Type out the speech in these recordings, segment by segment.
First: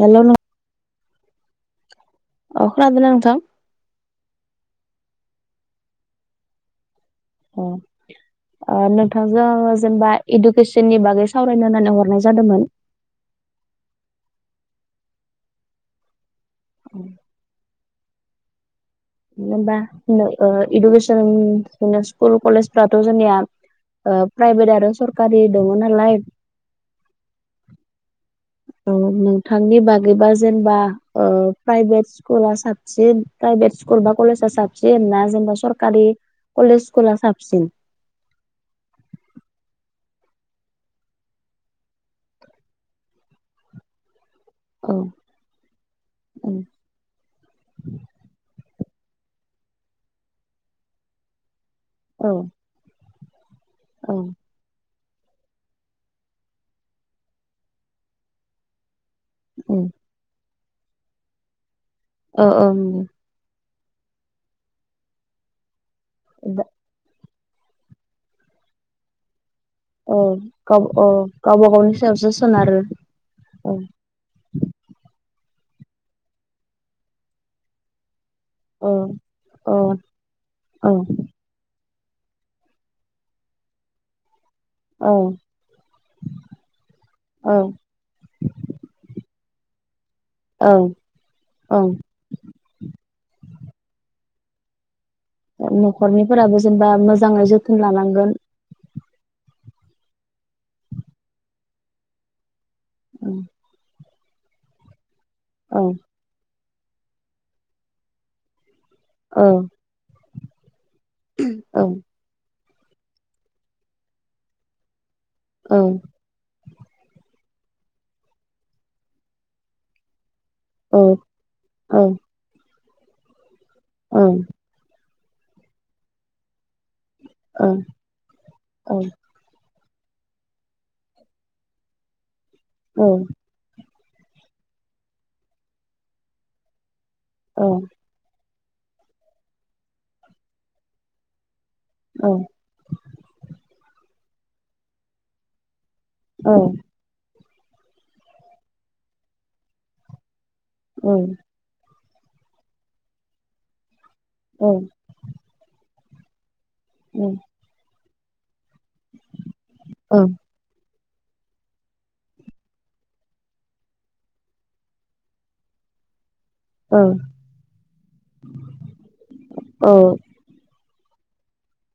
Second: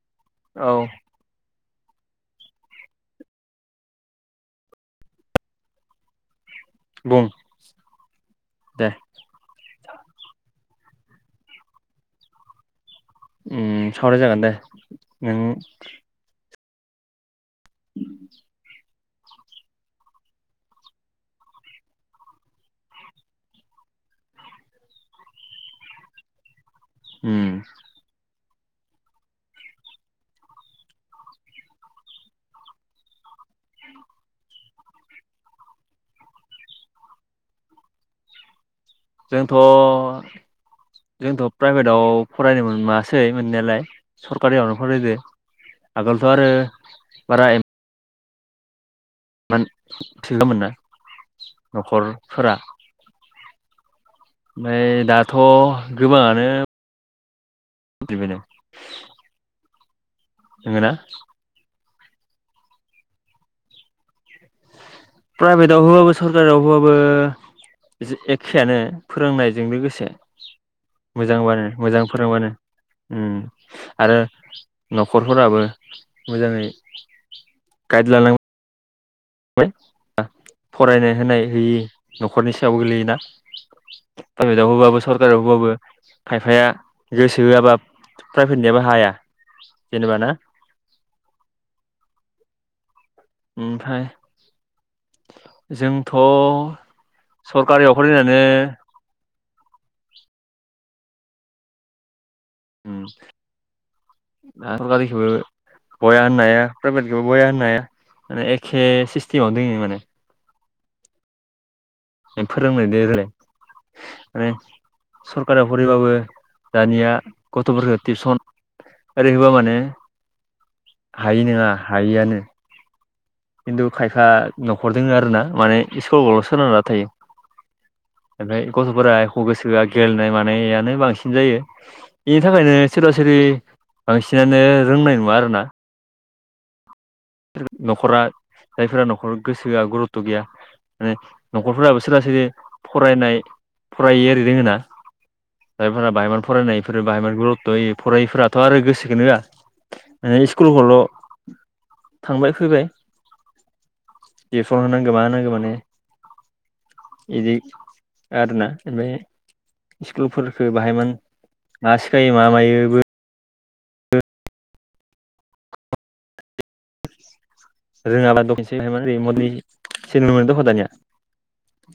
Hello औ खोनादों ना नोंथां? बुं अ दे नोंथांजों आङो जेनेबा इडुकेसननि बागै सावरायनो होननानै हरनाय जादोंमोन। सावराय जागोन दे नों औ उम जेनबा इडुकेसन स्कुल कलेजफोरावथ' जोंनिया प्राइभेट आरो सरकारि दङ नालाय उम नोंथांनि बागैबा जेनेबा प्राइभेट स्कुला साबसिन प्राइभेट स्कुल बा कलेजा साबसिन ना जेनेबा सरकारि कलेज स्कुला साबसिन? [inaudible] जोंथ' जोंथ' प्राइभेटाव फरायनो मोनासै मोननायालाय सरकारियावनो औ फरायदो आगोलथ' औ आरो बारा [unintelligible] औ न'खरफोरा [unintelligible] औ दा थ' गोबाङानो [unintelligible] औ नोंगौना औ औ नंगौ प्राइभेटआव होबाबो सरकारियाव होबाबो एखेयानो फोरोंनाय नोंनि गोसो औ गाव औ मोजांबानो गावबा गावनि मोजां सायावसो फोरोंबानो सोनारो ओम औ आरो न खरफोराबो मोजाङै गाइड लानांगौ औ औ औ फरायनाय होनाय होयि न'खरनि सायाव गोलैयोना प्राइभेटआव होबाबो औ सरकारियाव होबाबो खायफाया गोसो होआबा औ प्राइभेटनियाबो हाया [inaudible] ओं ओं ओमफ्राय जोंथ' न'खरनिफोराबो जेनेबा मोजाङै जोथोन सरकारियाव लानांगोन फरायनानै औ [unintelligible] बया औ होननो हाया प्राइभेटखौबो बया होननो हाया माने एखे औ सिस्टिमावनो दोङो माने औ फोरोंनाय दोलाय माने सरकारा औ फरायबाबो दानिया गथ'फोरखौ टिउसन ओरै होबा माने औ हायि नोङा औ हायिआनो खिन्थु औ खायफा न'खर दोङो आरो ना माने स्कुलावल' सोरोनारना थायो औ ओमफ्राय गथफोरा एख गोसो होआ गेलेनाय मानायानो बांसिन जायो इनि थाखायनो औ सोरबा सोरनि बांसिनानो रोंनाय नङा आरोना औ न'खरा जायफोरा न'खर गोसो होआ गुरुथ गैया माने न'खरफोराबो सोरबा सोरबि फरायनाय फरायै ओरै दोङो ना जायफोरा बाहायमान औ फरायनायफोर बाहाय बाहाय गुरुत' हो फरायिफोराथ' आरो गोसोखोनो होआ स्कुलखोल' थांबाय फैबाय [unintelligible] इदि आरोना ओमफ्राय स्कुलफोरखो बाहाय मान मा सिखायो मा मायो ओं रोङाब्ला दखनोसै ओरै मलि [unintelligible] सलि मोनो दख दानिया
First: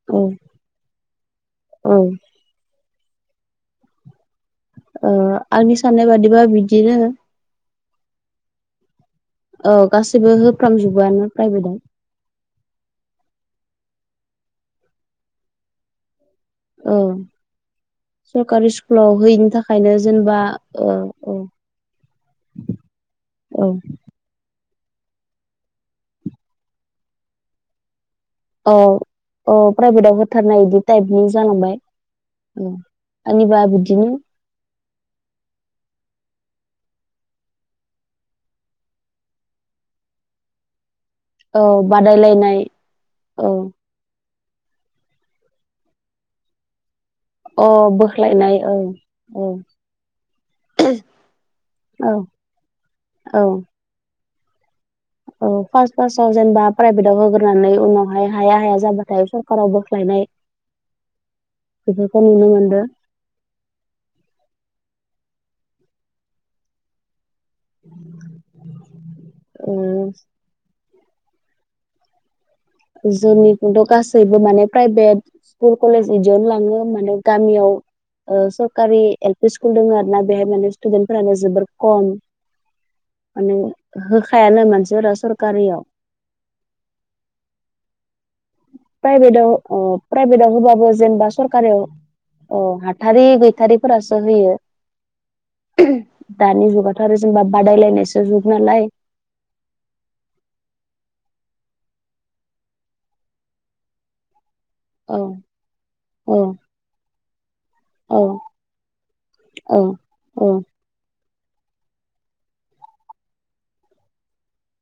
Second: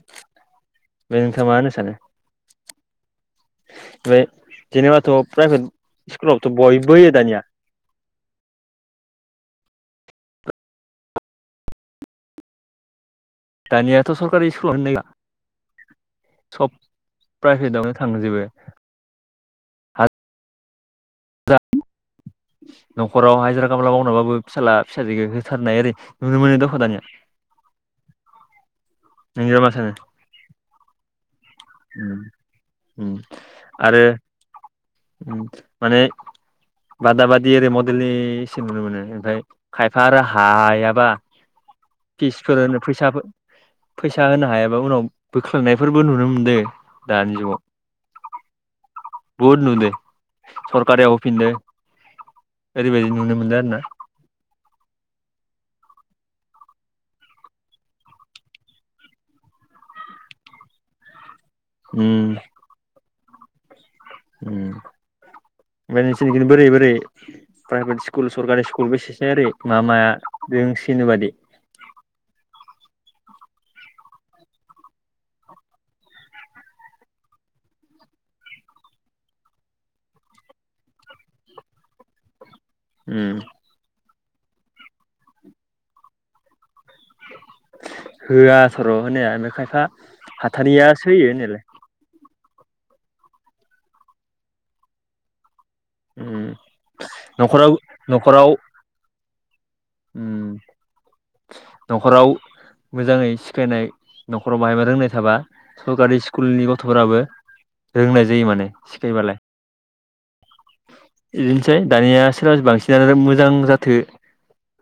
औ नोंथां मा होननो सानो ओ ओमफाय जेनेबाथ' प्राइभेट आंनि साननाय बादिबा स्कुलावथ' बिदिनो बयबो होयो दानिया औ गासैबो होफ्रामजोबोआनो प्राइभेटआव दानियाथ' सरकारि स्कुलाव [unintelligible] औ प्राइभेटावनो थांजोबो सरकारि स्कुलाव होयिनि था खायनो जेनबा ओ ओ न'खराव हाजिरा खामला मावनाबाबो फिसाला फिसाजोखो होथारनाय ओरै नुनो मोनो दख' दानिया औ औ नोंनिबा मा सानो प्राइभेटव होथारनाय इदि टाइपनि जानां उम उम आनिबा आरो बिदिनो माने बादा बादि ओरै मडेलनि इसे नुनो मोनो ओमफ्राय खायफा आरो हायाबा औ बादायलायनाय फिसफोर फैसा औ फै सा होनो हायाबा उनाव बोख्लांनायफोरबो नुनो मोनदों। अ बोख्लायनाय औ औ बहुद नुदो सरकारियाव होफिनदों औ ओरैबायदि नुनो औ मोनदों आरो ना औ फार्स्ट फार्स्ट जेनेबा प्राइभेटाव होग्रोनानै उनावहाय हाया हाया जाबाथाय सरकाराव बोख्लाय नाय बेफोरखौ नुनो मोनदों बे नोंसोरनि बोरै बोरै प्राइभेट स्कुल सरकारि स्कुल बेसेसै ओरै मा माया ओ जों बेबादि जोंनिखौथ' गासैबो माने प्राइभेट स्कुल कलेज इदियावनो लाङो माने गामियाव ओ सरकारि एल पि स्कुल दङ आरो ना बेहाय माने स्टुदेन्टफोरानो जोबोद खम उम माने होखायानो मानसिफोरा सरकारियाव होआ सर' होनाया प्राइभेटाव ओमफ्राय खायफा ओ प्राइभेटाव होबाबो हाथारियासो होयो जेनेबा होनायालाय सरकारियाव अ हाथारि गैथारिफोरासो होयो। उम दानि जुगाथ' आरो जेनेबा न'खराव बादायलायनायसो जुग न'खराव नालाय उम न'खराव मोजाङै सिखायनाय न' खराव बायबा रोंनाय औ थाबा सरकारि औ स्कुलनि गथ'फोराबो औ रोंनाय जायो माने सिखायबालाय औ औ इदिनोसै दानिया सोरबा बांसिनानो मोजां जाथो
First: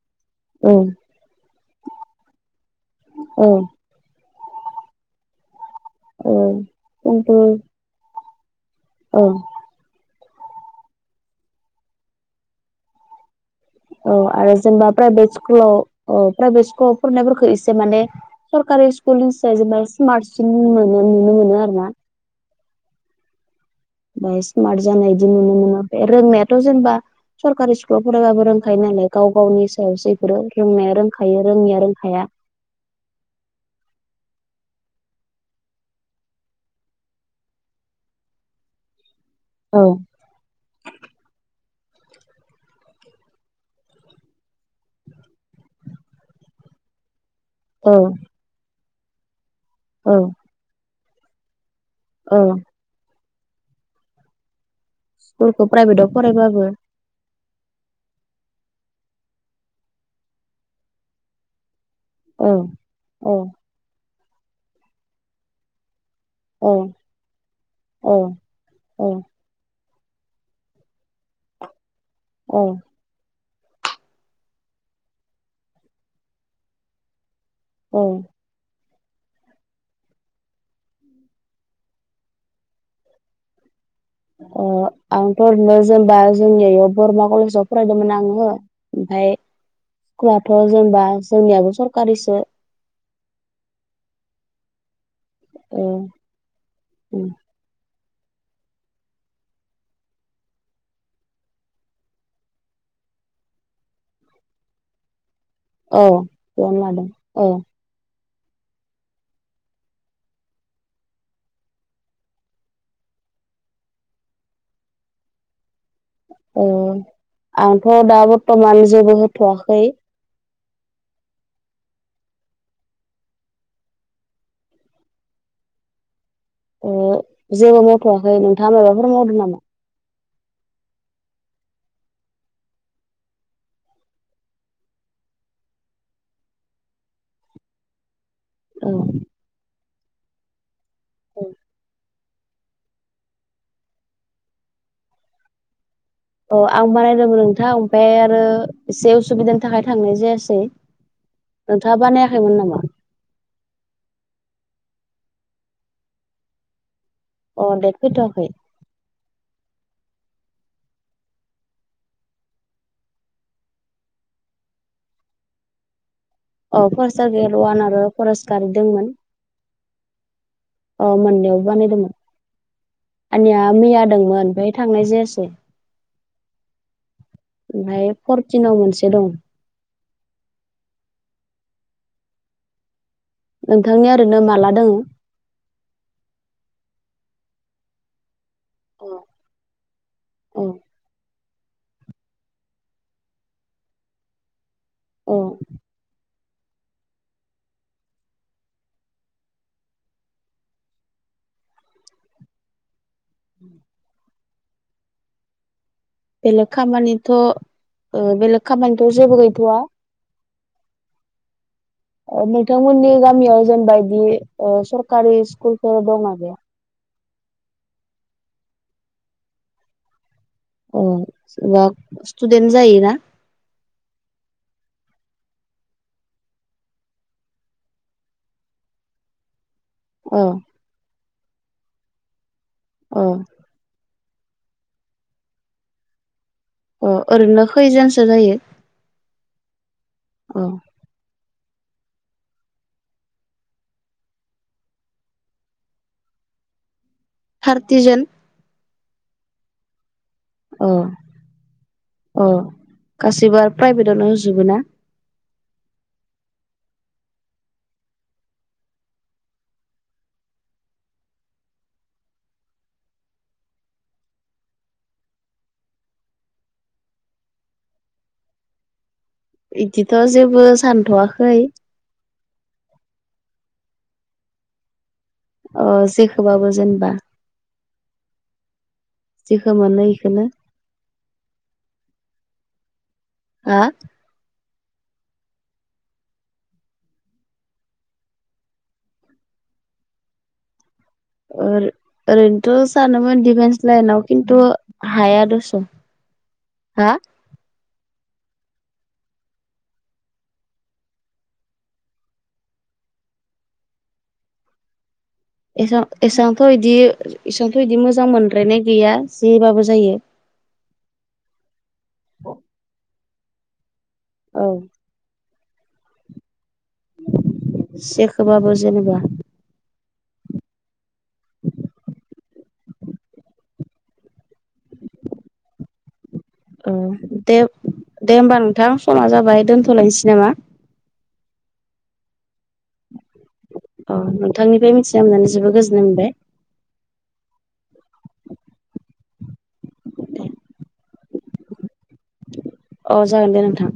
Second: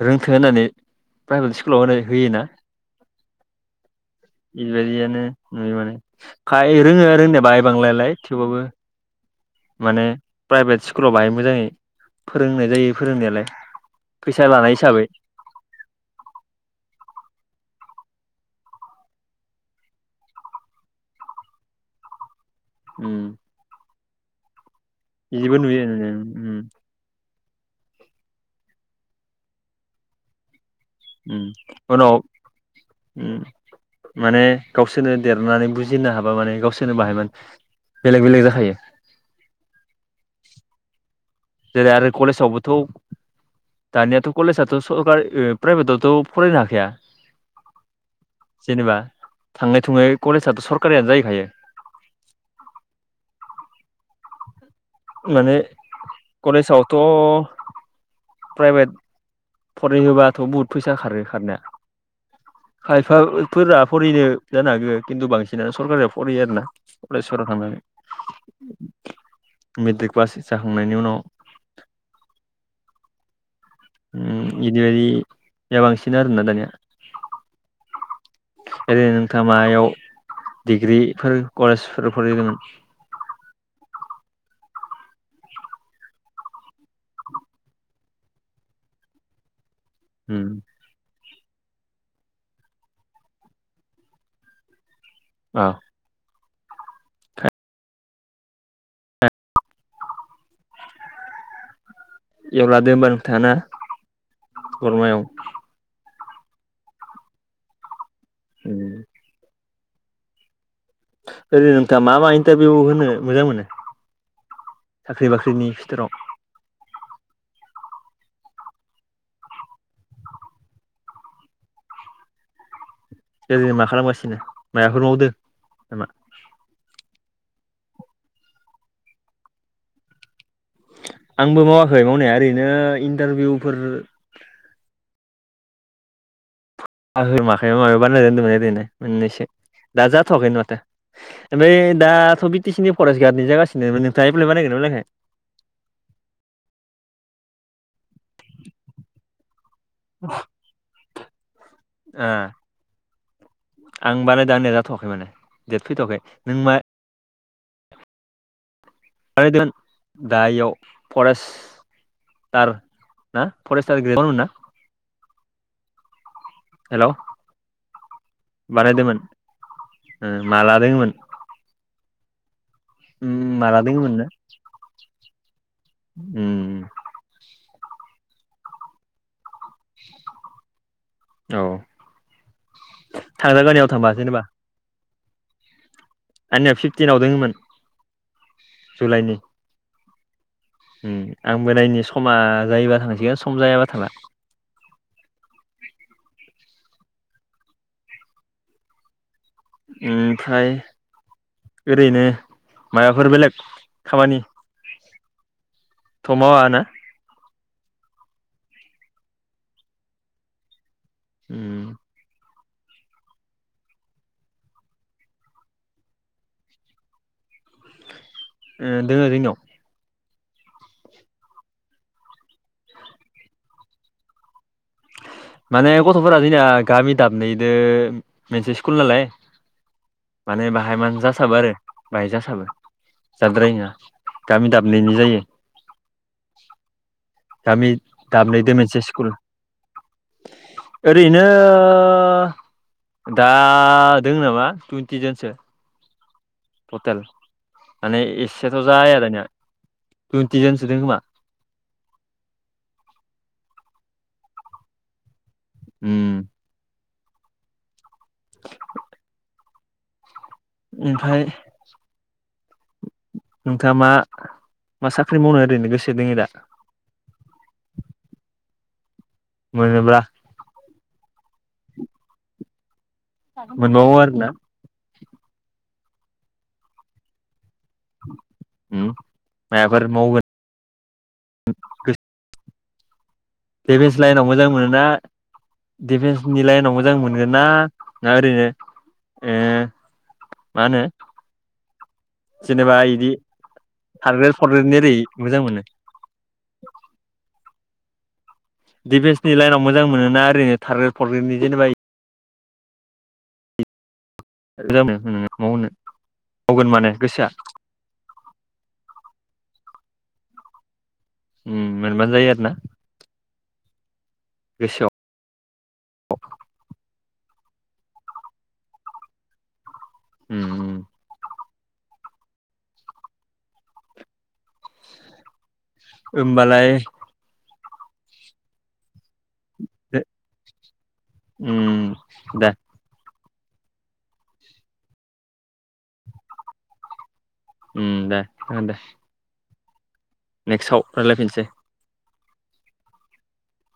रोंथौ होननानै प्राइभेट स्कुलाव होनो होयोना? औ बेबायदियानो नुयो माने औ खाय रोङो खिन्थु रोंनाया बाहाय बांलायालाय थेवबाबो औ माने प्राइभेट स्कुलाव बाहाय मोजाङै फोरोंनाय जायो फोरोंनायालाय औ फैसा आरो लानाय जेनेबा हिसाबै प्राइभेट स्कुलाव औ प्राइभेट स्कुलाव फरायनायफोरखौ एसे माने सरकारि स्कुलसायसो बाय स्मार्ट सिन नुनो मोनो आरो ना उम ओमफ्राय स्मार्ट जानाय बिदि बिदिबो नुनो मोनो नुयो ओमफ्राय नुनाया रोंनायाथ' उम जेनबा सरकारि स्कुलाव फरायबाबो रोंखायो नालाय गाव गावनि सायावसो इफोरो रोंनाया रोंखायो उम रोङिया उनाव रोंखाया उम माने गावसोरनो देरनानै बुजिनो हाबा माने गावसोरनो बाहाय माने बेलेग बेलेग जाखायो औ जेरै आरो कलेजावबोथ' दानियाथ' कलेजाथ' सरकारि प्राइभेटआवथ' फरायनो हाखाया औ जेनेबा थाङै थुङै कलेजआथ' सरकारियानो जाहैखायो औ माने स्कुलखौ प्राइभेटाव फरायबाबो कलेजावथ' प्राइभेट फरायहोबाथ' बहुद फैसा खारो खारनाया औ औ खायफाफोरा फरायनो जानो हागौ खिन्थु बांसिनानो सरकारियाव फरायो आरोना औ कलेजफोराव औ औ थांनानै मेट्रिक पास जाखांनायनि उनाव औ ओम बिदि बायदि बांसिन आरो ना दानिया औ ओरैनो नोंथाङा मायाव डिग्रिफोर कलेजफोर फरायदोंमोन? [inaudible] अह आंथ' ओरैनो जेनेबा जोंनि बरमा कलेजाव फरायदोंमोन आङो ओमफ्राय स्कुलाथ' जेनेबा जोंनियाबो सरकारिसो औ ओ ओम एवलादो होनबा नोंथाङा ना बर्मायाव औ बेयावनो लादों औ ओम ओरै नोंथाङा मा मा इन्टारभिउ होनो मोजां मोनो साख्रि बाख्रिनि फिथोराव अह आंथ' दा बर्थमान जेबो होथ'वाखै। मा खालामगासिनो मायाफोर मावावदो नामा? ओ जेबो मावथ'वाखै। नोंथाङा माबाफोर मावदों नामा? आंबो मावाखै मावनाया ओरैनो इन्टारभिउफोर आंङो माखैबा माखैबा बानायनानै दोनदोंमोन ओरैनो औ मोननैसो दा जाथ'वाखैनो माथो ओमफाय दा बि टि सि नि फरेस्ट गार्डनि जागासिनोमोन। नोंथाङा एप्लाइ बानायगोन ना बानायाखै? अ आं बानायदोंमोन नोंथां। ओमफ्राय आरो एसे उसुबिदानि थाखाय थांनाय जायासै। नोंथाङा ओ बानायाखैमोन नामा? आं बानायदों आंनिया फैथ'वाखै माने डेट फैथ'वाखै नों मा अ देत फैथ'वाखै [unintelligible] दा इयाव फरेस्ट थार ना फरेस्टार ग्रेदवान मोनना? अ फरसा ग्रेद वान आरो फरेस गार दंमोन। बानायदोंमोन माला दोङोमोन औ मोननैयावबो बानायदोंमोन। आनिया माला मिया दोङोमोन दंमोन आमफाय थांनाय जायासै। ओम ओमफ्राय फरटिनाव मोनसे दं। औ थांजागोन बेयाव नोंथांनिया थांबा ओरैनो जेनेबा। माला दोङो? आंनिया फिफ्टिनाव दङमोन। अ जुलाइनि अ ओम आंबो नायनि समा जायोबा थांसिगोन सम जायाबा थांला। अ ओमफ्राय ओरैनो मायबाफोर बेलेग खामानि बेलेग खामानिथ' ओ बेलेग खामानिथ' जेबो गैथ'वा। उम ओ नोंथांमोननि गामियाव जेनबा इदि सरकारि स्कुलफोर दंना गैया? ओ दोङो जोंनियाव। औ जेनबा स्टुदेन्ट जायोना? माने गथ'फोरा जोंनिया गामि दाबनैदो मोनसे स्कुल नालाय ओ माने बाहाय मानसि जासाबो आरो बाहाय जासाबो ओ जाद्रायि नोङा। गामि दाबनैनि जायो। अ ओरैनो गामि खैजोनसो जायो? दाबनैदो मोनसे स्कुल अ ओरैनो ओ दा दोङो नामा टुइन्टि जोनसो ट'टेल थार्टिजोन माने एसेथ' जाया दानिया टुइन्टि जनसो औ दों खोमा औ गासिबो आरो प्राइभेटआवनो होजुबो ना। उम [inaudible] ओमफ्राय नोंथाङा मा मा साख्रि मावनो ओरैनो गोसो दङो दा? [inaudible] मोनोब्ला बिदिथ' जेबो सानथ'वाखै। मोनबावो आरो ना। अ जेखोबाबो जेनबा उम मोनो माइबाफोर मावगोन इखोनो हा डिभेन्स लाइनाव मोजां मोनोना दिफेन्सनि लाइनाव मोजां मोनगोन ना ना ओरैनो ओ मा होनो ओ ओरैनोथ' जेनेबा इदि सानोमोन डिफेन्स लाइनाव खारग्रेद खिन्थु फरग्रेदनि ओरै हाया मोजां दस'। मोनो हा डिफेन्सनि लाइनाव मोजां मोनोना ओरैनो थारग्रेट फरग्रेटनि जेनेबा [unintelligible] मावनो एसां एसांथ' मावगोन इदि माने गोसोआ एसांथ' इदि मोजां मोनद्रायनाय गैया। जेबाबो जायो। उम मोनबानो जायो आरो ना? औ [inaudible] सेखोबाबो जेनेबा। उम उम होमबालाय औ दे दे होमबा नोंथां समा जाबाय दोनथ'लायनिसै नामा? उम दे। अ नोंथांनिफ्राय मिथिना मोननानै जोबोद गोजोननाय मोनबाय। उम दे खोनादो दे। नेक्स्टआव रायलायफिनसै। अ जागोन दे नोंथां।